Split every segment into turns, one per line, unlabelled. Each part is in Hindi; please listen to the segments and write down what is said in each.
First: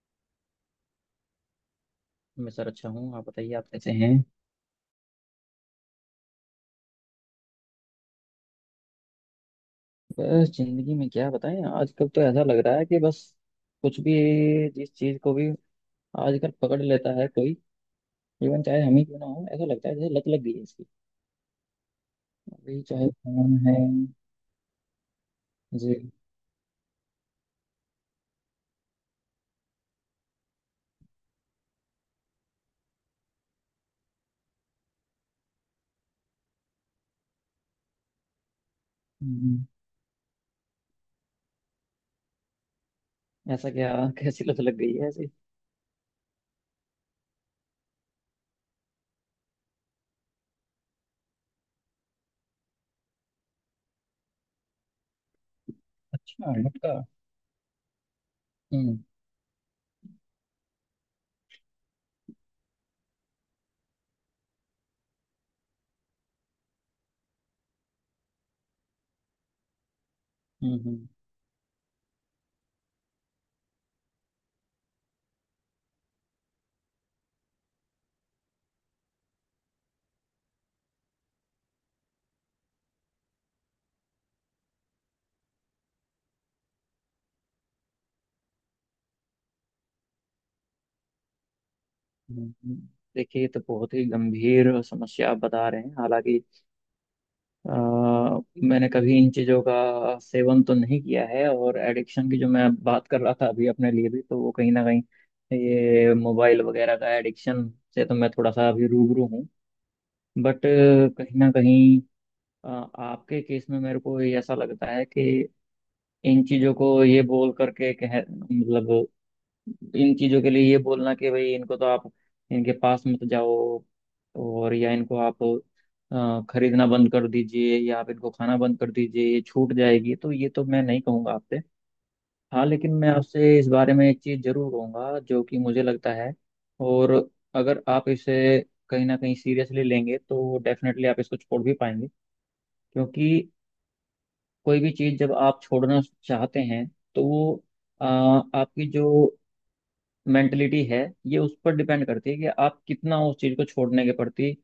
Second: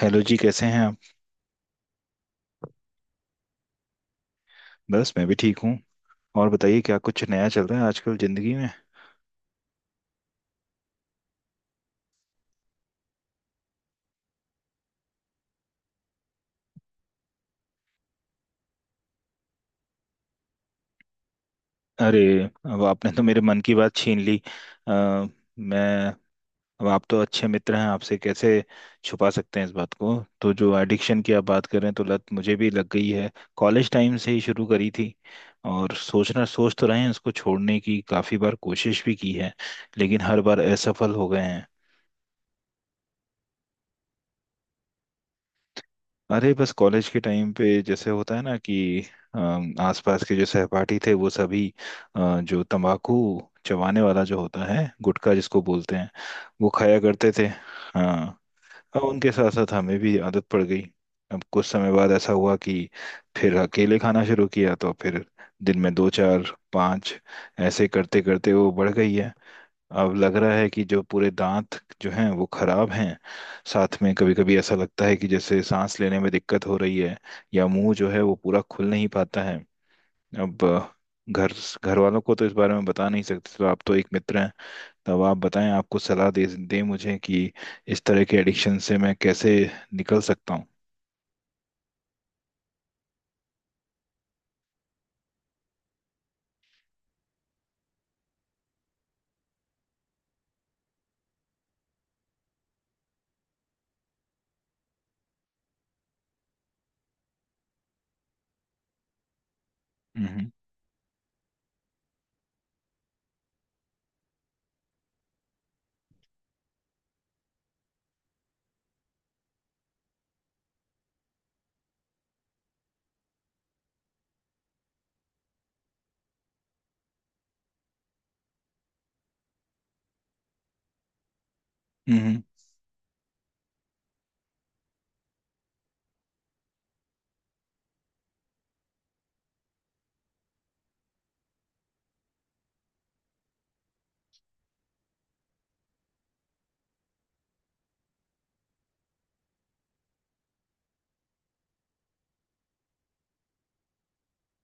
हेलो जी, कैसे हैं आप?
मैं सर अच्छा हूँ। आप बताइए, आप कैसे हैं?
बस मैं भी ठीक हूँ। और बताइए, क्या कुछ नया चल रहा है आजकल ज़िंदगी में?
बस जिंदगी में क्या बताएं। आजकल तो ऐसा लग रहा है कि बस कुछ भी, जिस चीज को भी आजकल पकड़ लेता है कोई, इवन चाहे हम ही क्यों ना हो, ऐसा लगता है जैसे लत लग गई है इसकी।
अरे,
अभी
अब
चाहे
आपने तो मेरे
फोन
मन की
है।
बात छीन ली। अ, मैं
जी।
अब आप तो अच्छे मित्र हैं, आपसे कैसे छुपा सकते हैं इस बात को? तो जो एडिक्शन की आप बात कर रहे हैं, तो लत मुझे भी लग गई है। कॉलेज टाइम से ही शुरू करी थी। और सोच तो रहे हैं, उसको छोड़ने की काफ़ी बार कोशिश भी की है,
हम्म।
लेकिन हर बार असफल हो गए हैं।
ऐसा क्या कैसी लत लग गई है ऐसी?
अरे बस कॉलेज के टाइम पे जैसे होता है ना कि आसपास के जो सहपाठी थे वो सभी जो तंबाकू चबाने वाला जो होता है, गुटखा जिसको बोलते हैं,
अच्छा
वो
लटका।
खाया करते थे। हाँ,
हम्म,
अब उनके साथ साथ हमें भी आदत पड़ गई। अब कुछ समय बाद ऐसा हुआ कि फिर अकेले खाना शुरू किया, तो फिर दिन में दो, चार, पाँच, ऐसे करते करते वो बढ़ गई है। अब लग रहा है
हम्म,
कि जो पूरे दांत जो हैं वो खराब हैं। साथ में कभी कभी ऐसा लगता है कि जैसे सांस लेने में दिक्कत हो रही है, या मुंह जो है वो पूरा खुल नहीं पाता है। अब अ, घर घर वालों को तो इस बारे में बता नहीं सकते, तो आप तो एक मित्र हैं। तो अब आप बताएं, आपको सलाह दे दें मुझे कि इस तरह के एडिक्शन से मैं कैसे निकल सकता हूँ।
हम्म, हम्म। देखिए, ये तो बहुत ही गंभीर समस्या आप बता रहे हैं। हालांकि अ, मैंने कभी इन चीज़ों का सेवन तो नहीं किया है, और एडिक्शन की जो मैं बात कर रहा था अभी अपने लिए भी, तो वो कहीं ना कहीं ये मोबाइल वगैरह का एडिक्शन से तो मैं थोड़ा सा अभी रूबरू हूँ।
हम्म,
बट कहीं ना कहीं अ, आपके केस में मेरे को ये ऐसा लगता है कि इन चीज़ों को ये बोल करके कह मतलब, इन चीजों के लिए ये बोलना कि भाई इनको तो आप इनके पास मत जाओ, और या इनको आप खरीदना बंद कर दीजिए या आप इनको खाना बंद कर दीजिए, ये छूट जाएगी, तो ये तो मैं नहीं कहूँगा आपसे।
हम्म, हम्म।
हाँ, लेकिन मैं आपसे इस बारे में एक चीज़ जरूर कहूँगा जो कि मुझे लगता है, और अगर आप इसे कहीं ना कहीं सीरियसली लेंगे तो डेफिनेटली आप इसको छोड़ भी पाएंगे। क्योंकि कोई भी चीज़ जब आप छोड़ना चाहते हैं, तो वो आपकी जो मेंटलिटी है, ये उस पर डिपेंड करती है कि आप कितना उस चीज़ को छोड़ने के प्रति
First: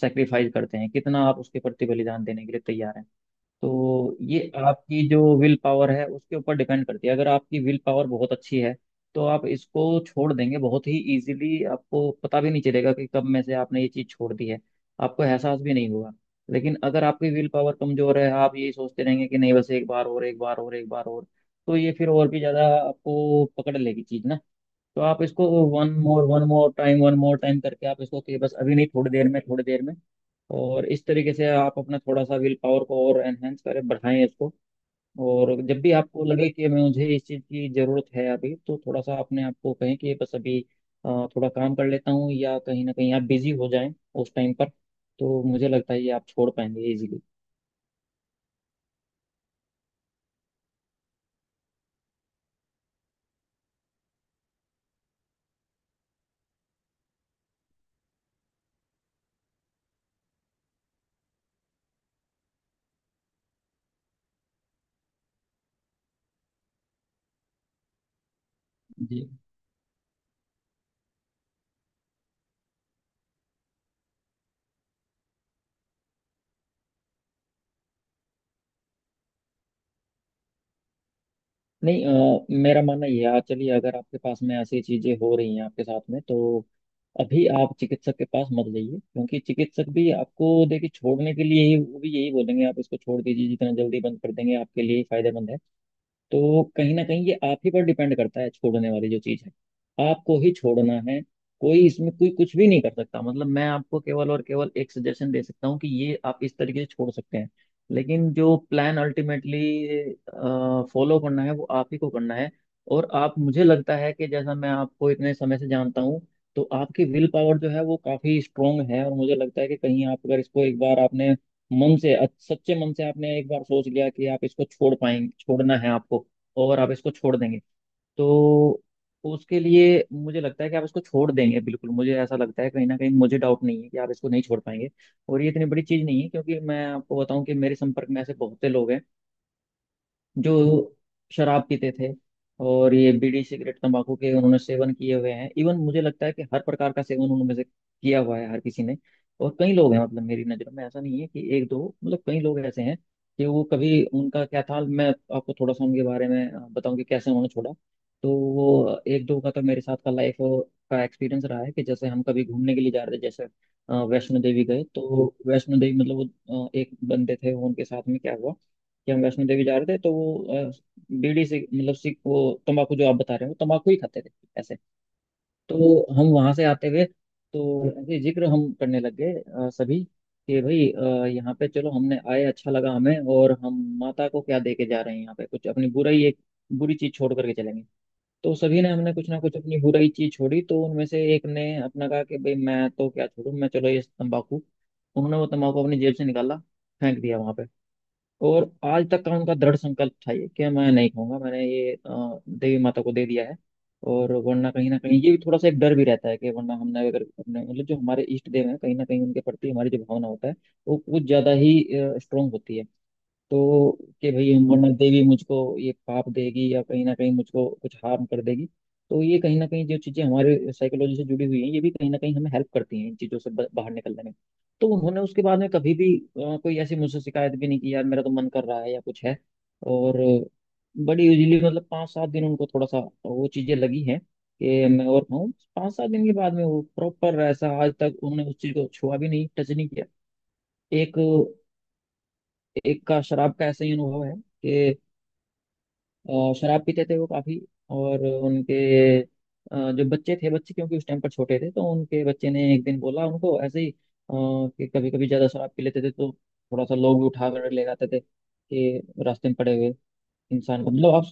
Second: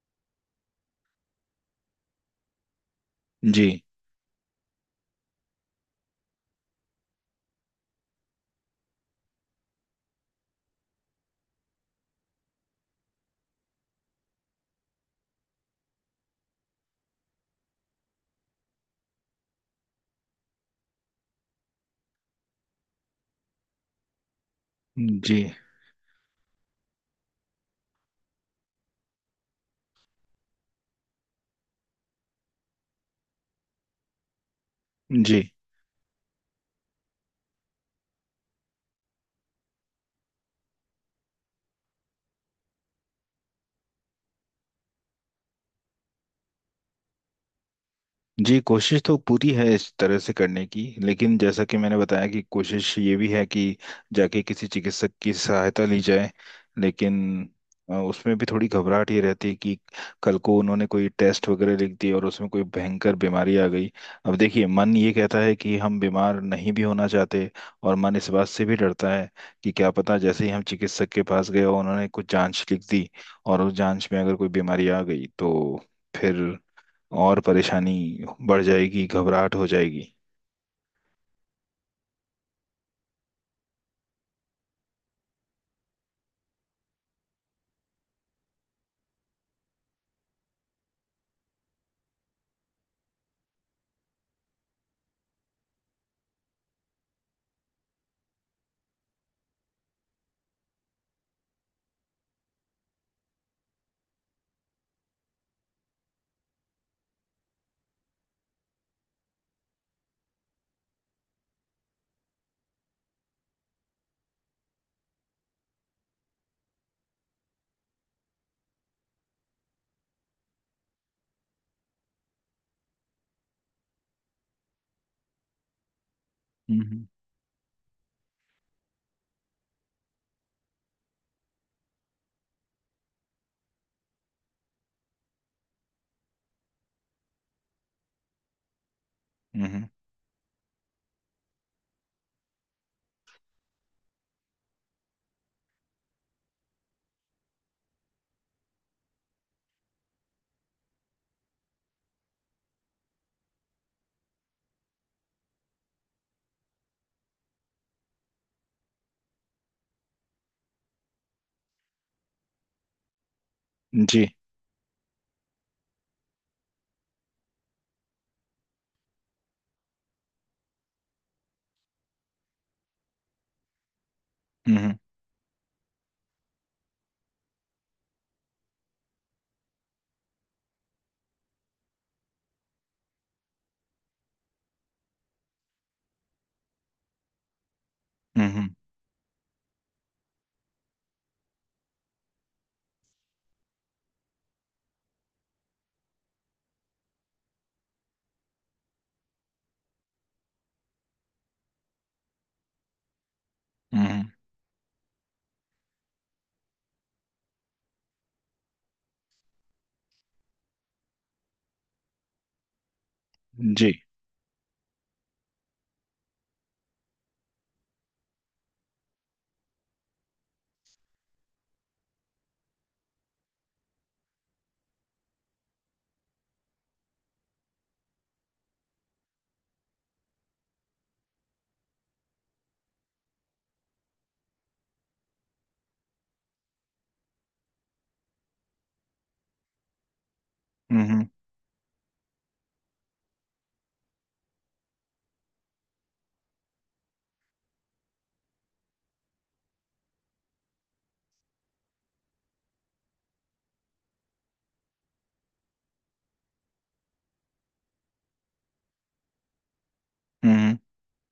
सेक्रीफाइस करते हैं, कितना आप उसके प्रति बलिदान देने के लिए तैयार हैं।
जी,
तो ये आपकी जो विल पावर है उसके ऊपर डिपेंड करती है। अगर आपकी विल पावर बहुत अच्छी है तो आप इसको छोड़ देंगे बहुत ही इजीली, आपको पता भी नहीं चलेगा कि कब में से आपने ये चीज़ छोड़ दी है, आपको एहसास भी नहीं होगा। लेकिन अगर आपकी विल पावर कमजोर है, आप यही सोचते रहेंगे कि नहीं बस एक बार और, एक बार और, एक बार और। तो ये फिर और भी ज़्यादा आपको पकड़ लेगी चीज़ ना। तो आप
जी।
इसको one more, one more time, one more time करके आप इसको कि बस अभी नहीं, थोड़ी देर में, थोड़ी देर में। और इस तरीके से आप अपना थोड़ा सा विल पावर को और एनहेंस करें, बढ़ाएं इसको।
जी,
और जब भी आपको लगे कि मुझे इस चीज़ की ज़रूरत है अभी, तो थोड़ा सा अपने आप को कहें कि बस अभी अ, थोड़ा काम कर लेता हूँ, या कहीं ना कहीं आप बिजी हो जाएं उस टाइम पर। तो मुझे लगता है ये आप छोड़ पाएंगे इजीली।
जी, कोशिश तो पूरी है इस तरह से करने की, लेकिन जैसा कि मैंने बताया कि कोशिश ये भी है कि जाके किसी चिकित्सक की सहायता ली जाए। लेकिन उसमें भी थोड़ी घबराहट ये रहती है कि कल को उन्होंने कोई टेस्ट वगैरह लिख दिए और उसमें कोई भयंकर बीमारी आ गई। अब देखिए, मन ये कहता है कि हम बीमार नहीं भी होना चाहते, और मन इस बात से भी डरता
जी।
है कि क्या पता जैसे ही हम चिकित्सक के पास गए और उन्होंने कुछ जांच लिख दी, और उस जांच में अगर कोई बीमारी आ गई तो फिर और परेशानी बढ़ जाएगी, घबराहट हो जाएगी।
नहीं, मेरा मानना ये है, चलिए अगर आपके पास में ऐसी चीजें हो रही हैं आपके साथ में तो अभी आप चिकित्सक के पास मत जाइए, क्योंकि चिकित्सक भी आपको देखिए छोड़ने के लिए ही वो भी यही बोलेंगे, आप इसको छोड़ दीजिए, जितना जल्दी बंद कर देंगे आपके लिए ही फायदेमंद है। तो कहीं ना कहीं ये आप ही पर डिपेंड करता है, छोड़ने वाली जो चीज है आपको ही छोड़ना है। कोई इसमें कोई कुछ भी नहीं कर सकता, मतलब मैं आपको केवल और केवल एक सजेशन दे सकता हूँ कि ये आप इस तरीके से छोड़ सकते हैं। लेकिन जो प्लान अल्टीमेटली फॉलो करना है वो आप ही को करना है। और आप, मुझे लगता है कि जैसा मैं आपको इतने समय से जानता हूँ, तो आपकी विल पावर जो है वो काफी स्ट्रोंग है, और मुझे लगता है कि कहीं आप अगर इसको एक बार आपने मन से सच्चे मन से आपने एक बार सोच लिया कि आप इसको छोड़ पाएंगे, छोड़ना है आपको, और आप
हम्म,
इसको छोड़ देंगे। तो उसके लिए मुझे लगता है कि आप इसको छोड़ देंगे बिल्कुल। मुझे ऐसा लगता है कहीं ना कहीं, मुझे डाउट नहीं है कि आप इसको नहीं छोड़ पाएंगे। और ये इतनी बड़ी चीज़ नहीं है, क्योंकि मैं आपको बताऊं कि मेरे संपर्क में ऐसे बहुत से लोग हैं
हम्म।
जो शराब पीते थे, और ये बीड़ी सिगरेट तंबाकू के उन्होंने सेवन किए हुए हैं। इवन मुझे लगता है कि हर प्रकार का सेवन उनमें से किया हुआ है हर किसी ने। और कई लोग हैं, मतलब मेरी नज़र में ऐसा नहीं है कि एक दो, मतलब कई लोग ऐसे हैं कि वो कभी उनका क्या था। मैं आपको थोड़ा सा उनके बारे में बताऊं कि कैसे उन्होंने छोड़ा। तो वो एक दो का तो मेरे साथ का लाइफ का एक्सपीरियंस रहा है कि जैसे हम कभी घूमने के लिए जा रहे थे, जैसे
जी।
वैष्णो देवी गए। तो वैष्णो देवी मतलब, वो एक बंदे थे उनके साथ में, क्या हुआ कि हम वैष्णो देवी जा रहे थे तो वो बीड़ी से मतलब सिग वो तंबाकू, जो आप बता रहे हो तंबाकू ही खाते थे ऐसे।
हम्म,
तो हम वहां से आते हुए, तो ऐसे जिक्र हम करने लग गए सभी, कि भाई यहाँ पे चलो हमने आए, अच्छा लगा हमें, और हम माता को क्या दे के जा रहे हैं यहाँ पे, कुछ अपनी बुराई, एक बुरी चीज छोड़ करके चलेंगे।
हम्म,
तो
हम्म,
सभी ने हमने कुछ ना कुछ अपनी बुराई चीज छोड़ी, तो उनमें से एक ने अपना कहा कि भाई मैं तो क्या छोड़ूं, मैं चलो ये तंबाकू। उन्होंने वो तंबाकू अपनी जेब से निकाला, फेंक दिया वहां पे। और आज तक का उनका दृढ़ संकल्प था ये कि मैं नहीं खाऊंगा, मैंने ये देवी माता को दे दिया है।
हम्म, हम्म।
और वरना कहीं ना कहीं ये भी थोड़ा सा एक डर भी रहता है कि वरना हमने अगर अपने, मतलब जो हमारे इष्ट देव हैं, कहीं ना कहीं उनके प्रति हमारी जो भावना होता है वो कुछ ज्यादा ही स्ट्रोंग होती है।
जी।
तो कि भाई वरना देवी मुझको ये पाप देगी या कहीं ना कहीं मुझको कुछ हार्म कर देगी। तो ये कहीं ना कहीं जो चीज़ें हमारे साइकोलॉजी से जुड़ी हुई हैं, ये भी कहीं ना कहीं हमें हेल्प करती हैं इन चीज़ों से बाहर निकलने में। तो उन्होंने उसके बाद में कभी भी कोई ऐसी मुझसे शिकायत भी नहीं की यार मेरा तो मन कर रहा है या कुछ है। और बड़ी यूजली, मतलब पाँच सात दिन उनको थोड़ा सा वो चीज़ें लगी हैं कि मैं और खाऊं। पाँच सात दिन के बाद में वो प्रॉपर ऐसा, आज तक उन्होंने उस चीज़ को छुआ भी नहीं, टच नहीं किया।
हम्म,
एक
हम्म,
एक का शराब का ऐसा ही अनुभव है। और शराब पीते थे वो काफी। और उनके जो बच्चे थे, बच्चे क्योंकि उस टाइम पर छोटे थे, तो उनके बच्चे ने एक दिन बोला उनको ऐसे ही, कि कभी कभी ज्यादा शराब पी लेते थे तो थोड़ा सा लोग भी उठा कर ले जाते थे कि रास्ते में पड़े हुए
हम्म,
इंसान को। मतलब आप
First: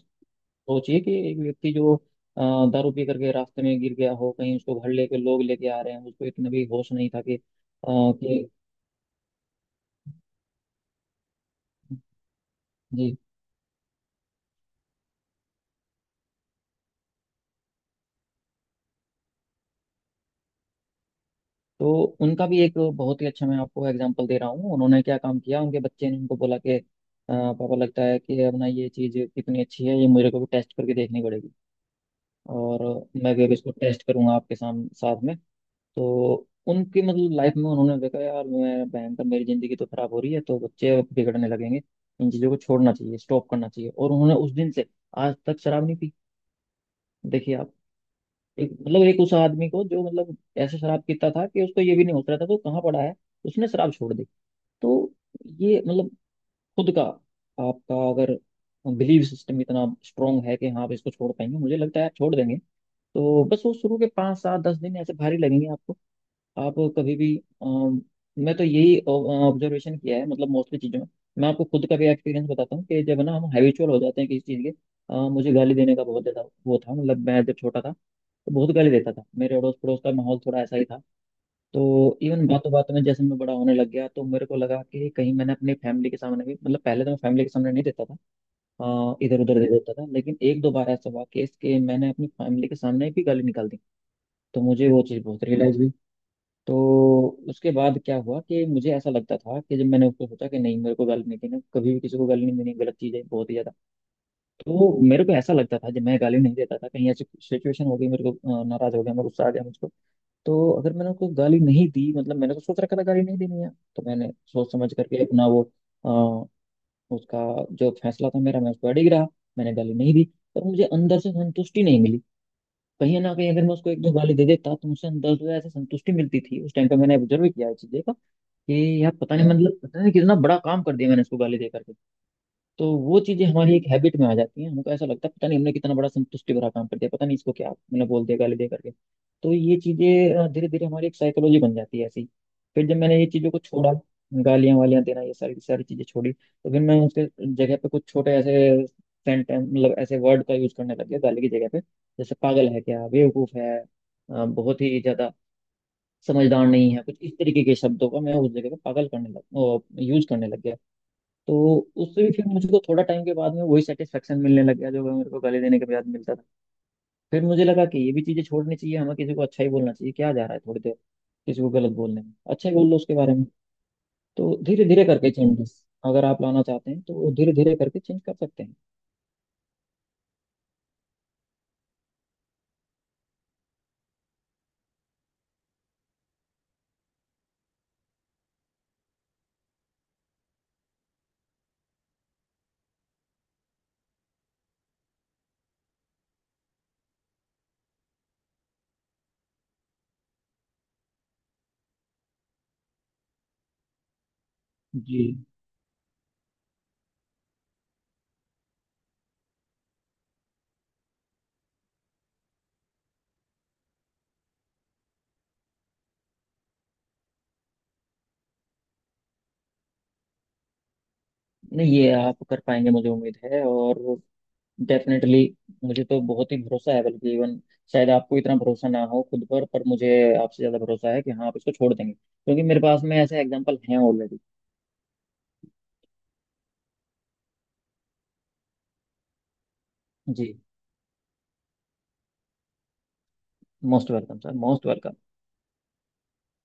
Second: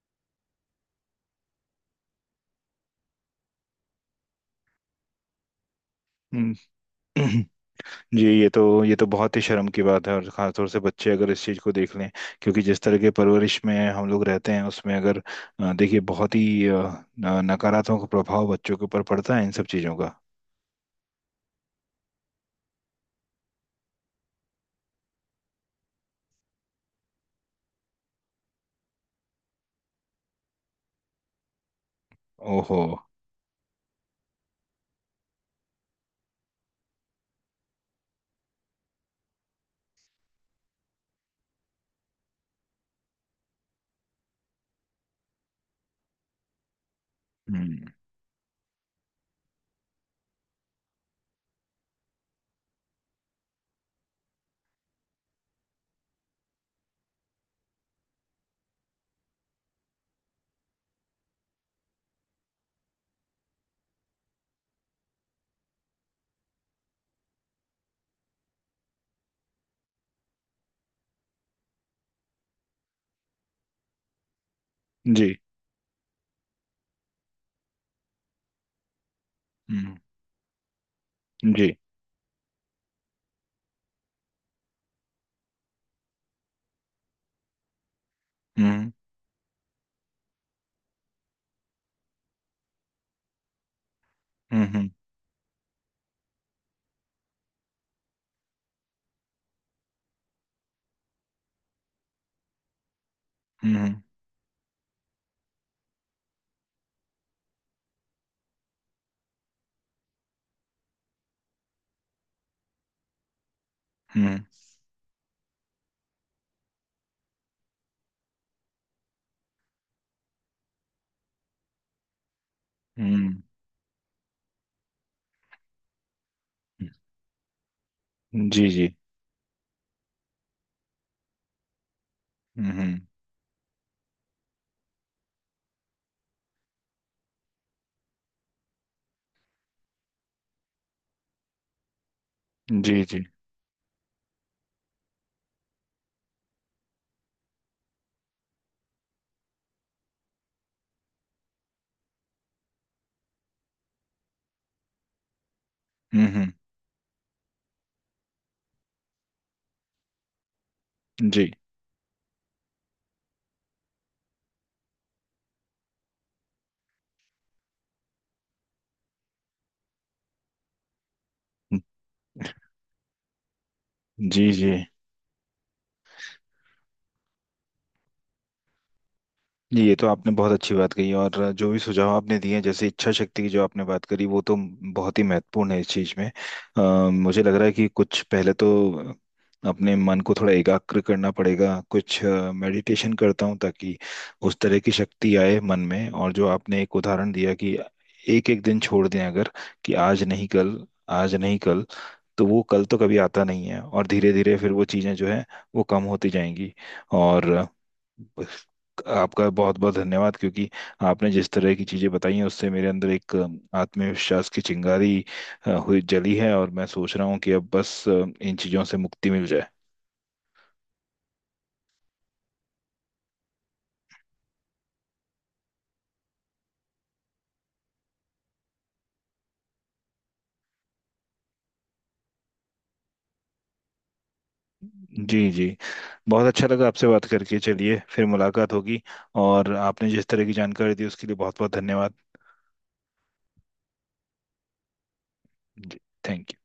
सोचिए कि एक व्यक्ति जो दारू पी करके रास्ते में गिर गया हो कहीं, उसको घर लेके लोग लेके आ रहे हैं, उसको इतना
हम्म।
भी होश नहीं था कि अ,
जी, ये
कि
तो ये तो बहुत ही शर्म की बात है, और खासतौर से बच्चे अगर इस चीज़ को देख लें, क्योंकि जिस तरह के
जी।
परवरिश में हम लोग रहते हैं उसमें अगर देखिए, बहुत ही नकारात्मक प्रभाव बच्चों के ऊपर पड़ता है इन सब चीज़ों का।
तो उनका भी एक बहुत ही अच्छा, मैं आपको एग्जांपल दे रहा हूँ, उन्होंने क्या काम किया। उनके बच्चे ने उनको बोला कि पापा, लगता है कि अपना ये चीज़ कितनी अच्छी है, ये मेरे को भी टेस्ट करके देखनी पड़ेगी,
ओहो।
और मैं भी अब इसको टेस्ट करूंगा आपके सामने साथ में।" तो उनकी मतलब लाइफ में उन्होंने देखा, यार मैं भयंकर, मेरी ज़िंदगी तो खराब हो रही है, तो बच्चे बिगड़ने लगेंगे, इन चीज़ों को छोड़ना चाहिए, स्टॉप करना चाहिए। और उन्होंने उस दिन से आज तक शराब नहीं पी। देखिए आप,
हम्म।
एक मतलब एक उस आदमी को जो मतलब ऐसे शराब पीता था कि उसको ये भी नहीं होश रहता था वो कहाँ पड़ा है, उसने शराब छोड़ दी। तो ये मतलब, खुद का, आपका अगर बिलीव सिस्टम इतना स्ट्रांग है कि हाँ आप इसको छोड़ पाएंगे, मुझे लगता है आप छोड़ देंगे। तो बस वो शुरू के पाँच सात दस दिन ऐसे भारी लगेंगे आपको। आप कभी भी, अम, मैं तो यही ऑब्जर्वेशन किया है, मतलब मोस्टली चीज़ों में। मैं आपको खुद का भी एक्सपीरियंस बताता हूँ कि जब ना हम हैबिचुअल हो जाते हैं किसी चीज़ के।
जी।
मुझे गाली देने का बहुत ज़्यादा वो था, मतलब मैं जब छोटा था तो बहुत गाली देता था, मेरे अड़ोस
हम्म।
पड़ोस का माहौल थोड़ा ऐसा ही था।
जी।
तो इवन बातों बातों में जैसे मैं बड़ा होने लग गया, तो मेरे को लगा कि कहीं मैंने अपनी फैमिली के सामने भी, मतलब पहले तो मैं फैमिली के सामने नहीं देता था,
हम्म,
इधर उधर दे देता था, लेकिन एक दो बार ऐसा हुआ केस के मैंने अपनी फैमिली के सामने भी गाली निकाल दी। तो मुझे
हम्म,
वो चीज़ बहुत रियलाइज हुई। तो उसके बाद क्या हुआ कि मुझे ऐसा लगता था कि जब मैंने उसको सोचा कि नहीं मेरे को गाली नहीं देना, कभी भी किसी को गाली नहीं देनी, गलत चीज़ है बहुत ही ज्यादा।
हम्म,
तो मेरे को ऐसा लगता था, जब मैं गाली नहीं देता था, कहीं ऐसी सिचुएशन हो गई मेरे को, नाराज हो गया मैं, गुस्सा आ गया मुझको, तो अगर मैंने उसको गाली नहीं दी, मतलब मैंने तो सोच रखा था गाली नहीं देनी है, तो मैंने
हम्म,
सोच समझ करके अपना वो, अ, उसका जो फैसला था मेरा, मैं उस पर अड़िग रहा, मैंने गाली नहीं दी। पर मुझे अंदर से संतुष्टि नहीं मिली। कहीं ना
हम्म,
कहीं अगर मैं उसको एक दो गाली दे देता तो मुझे अंदर से ऐसे संतुष्टि मिलती थी, उस टाइम पे मैंने ऑब्जर्व किया है चीजें का,
हम्म। जी, जी।
कि यार पता नहीं, मतलब पता नहीं कितना बड़ा काम कर दिया मैंने उसको गाली दे करके। तो
हम्म।
वो चीजें हमारी एक हैबिट में आ जाती हैं, हमको ऐसा लगता है पता नहीं हमने कितना बड़ा संतुष्टि भरा काम कर दिया, पता नहीं इसको क्या मैंने बोल दिया गाली दे करके। तो ये चीजें धीरे धीरे हमारी एक साइकोलॉजी बन जाती है ऐसी। फिर जब
जी,
मैंने
जी।
ये चीजों को छोड़ा, गालियां वालियां देना ये सारी सारी चीजें छोड़ी, तो फिर मैं उसके जगह पे कुछ छोटे ऐसे सेंटेंस, मतलब ऐसे वर्ड का यूज करने लग गया गाली की जगह पे। जैसे पागल है क्या, बेवकूफ है, बहुत ही ज्यादा
हम्म।
समझदार नहीं है, कुछ इस तरीके के शब्दों का मैं उस जगह पे पागल करने लग यूज करने लग गया।
जी,
तो उससे भी फिर मुझको थोड़ा टाइम के बाद में वही सेटिस्फेक्शन मिलने लग गया जो मेरे को गाली देने के बाद मिलता था। फिर मुझे लगा कि ये भी चीजें छोड़नी चाहिए, हमें किसी को अच्छा ही बोलना चाहिए, क्या जा रहा है थोड़ी देर किसी को गलत बोलने में, अच्छा ही बोल लो उसके बारे में।
जी।
तो
जी,
धीरे धीरे करके चेंजेस अगर आप लाना चाहते हैं तो धीरे धीरे करके चेंज कर सकते हैं।
जी, ये तो आपने बहुत अच्छी बात कही, और जो भी सुझाव आपने दिए हैं जैसे इच्छा शक्ति की जो आपने बात करी, वो तो बहुत ही महत्वपूर्ण है इस चीज में। मुझे लग रहा है कि कुछ पहले तो अपने मन को थोड़ा एकाग्र करना पड़ेगा, कुछ मेडिटेशन करता हूँ ताकि उस तरह की शक्ति आए मन में। और जो आपने एक उदाहरण दिया कि एक एक दिन छोड़ दें, अगर कि आज नहीं कल, आज नहीं कल, तो वो कल तो कभी आता नहीं है, और धीरे धीरे फिर वो चीज़ें
जी।
जो है वो कम होती जाएंगी। और आपका बहुत बहुत धन्यवाद, क्योंकि आपने जिस तरह की चीज़ें बताई हैं उससे मेरे अंदर एक आत्मविश्वास की चिंगारी अ, हुई जली है, और मैं सोच रहा हूँ कि अब बस इन चीज़ों से मुक्ति मिल जाए।
नहीं ये आप कर पाएंगे, मुझे उम्मीद है, और डेफिनेटली मुझे तो बहुत ही भरोसा है, बल्कि इवन शायद आपको इतना भरोसा ना हो खुद पर मुझे आपसे ज्यादा भरोसा है कि हाँ आप इसको छोड़ देंगे, क्योंकि मेरे पास में ऐसे एग्जांपल हैं ऑलरेडी।
जी, जी, बहुत अच्छा लगा आपसे बात करके, चलिए फिर मुलाकात होगी। और आपने जिस तरह
जी।
की जानकारी दी उसके लिए बहुत बहुत धन्यवाद।
Most welcome sir, most welcome.
जी, थैंक यू।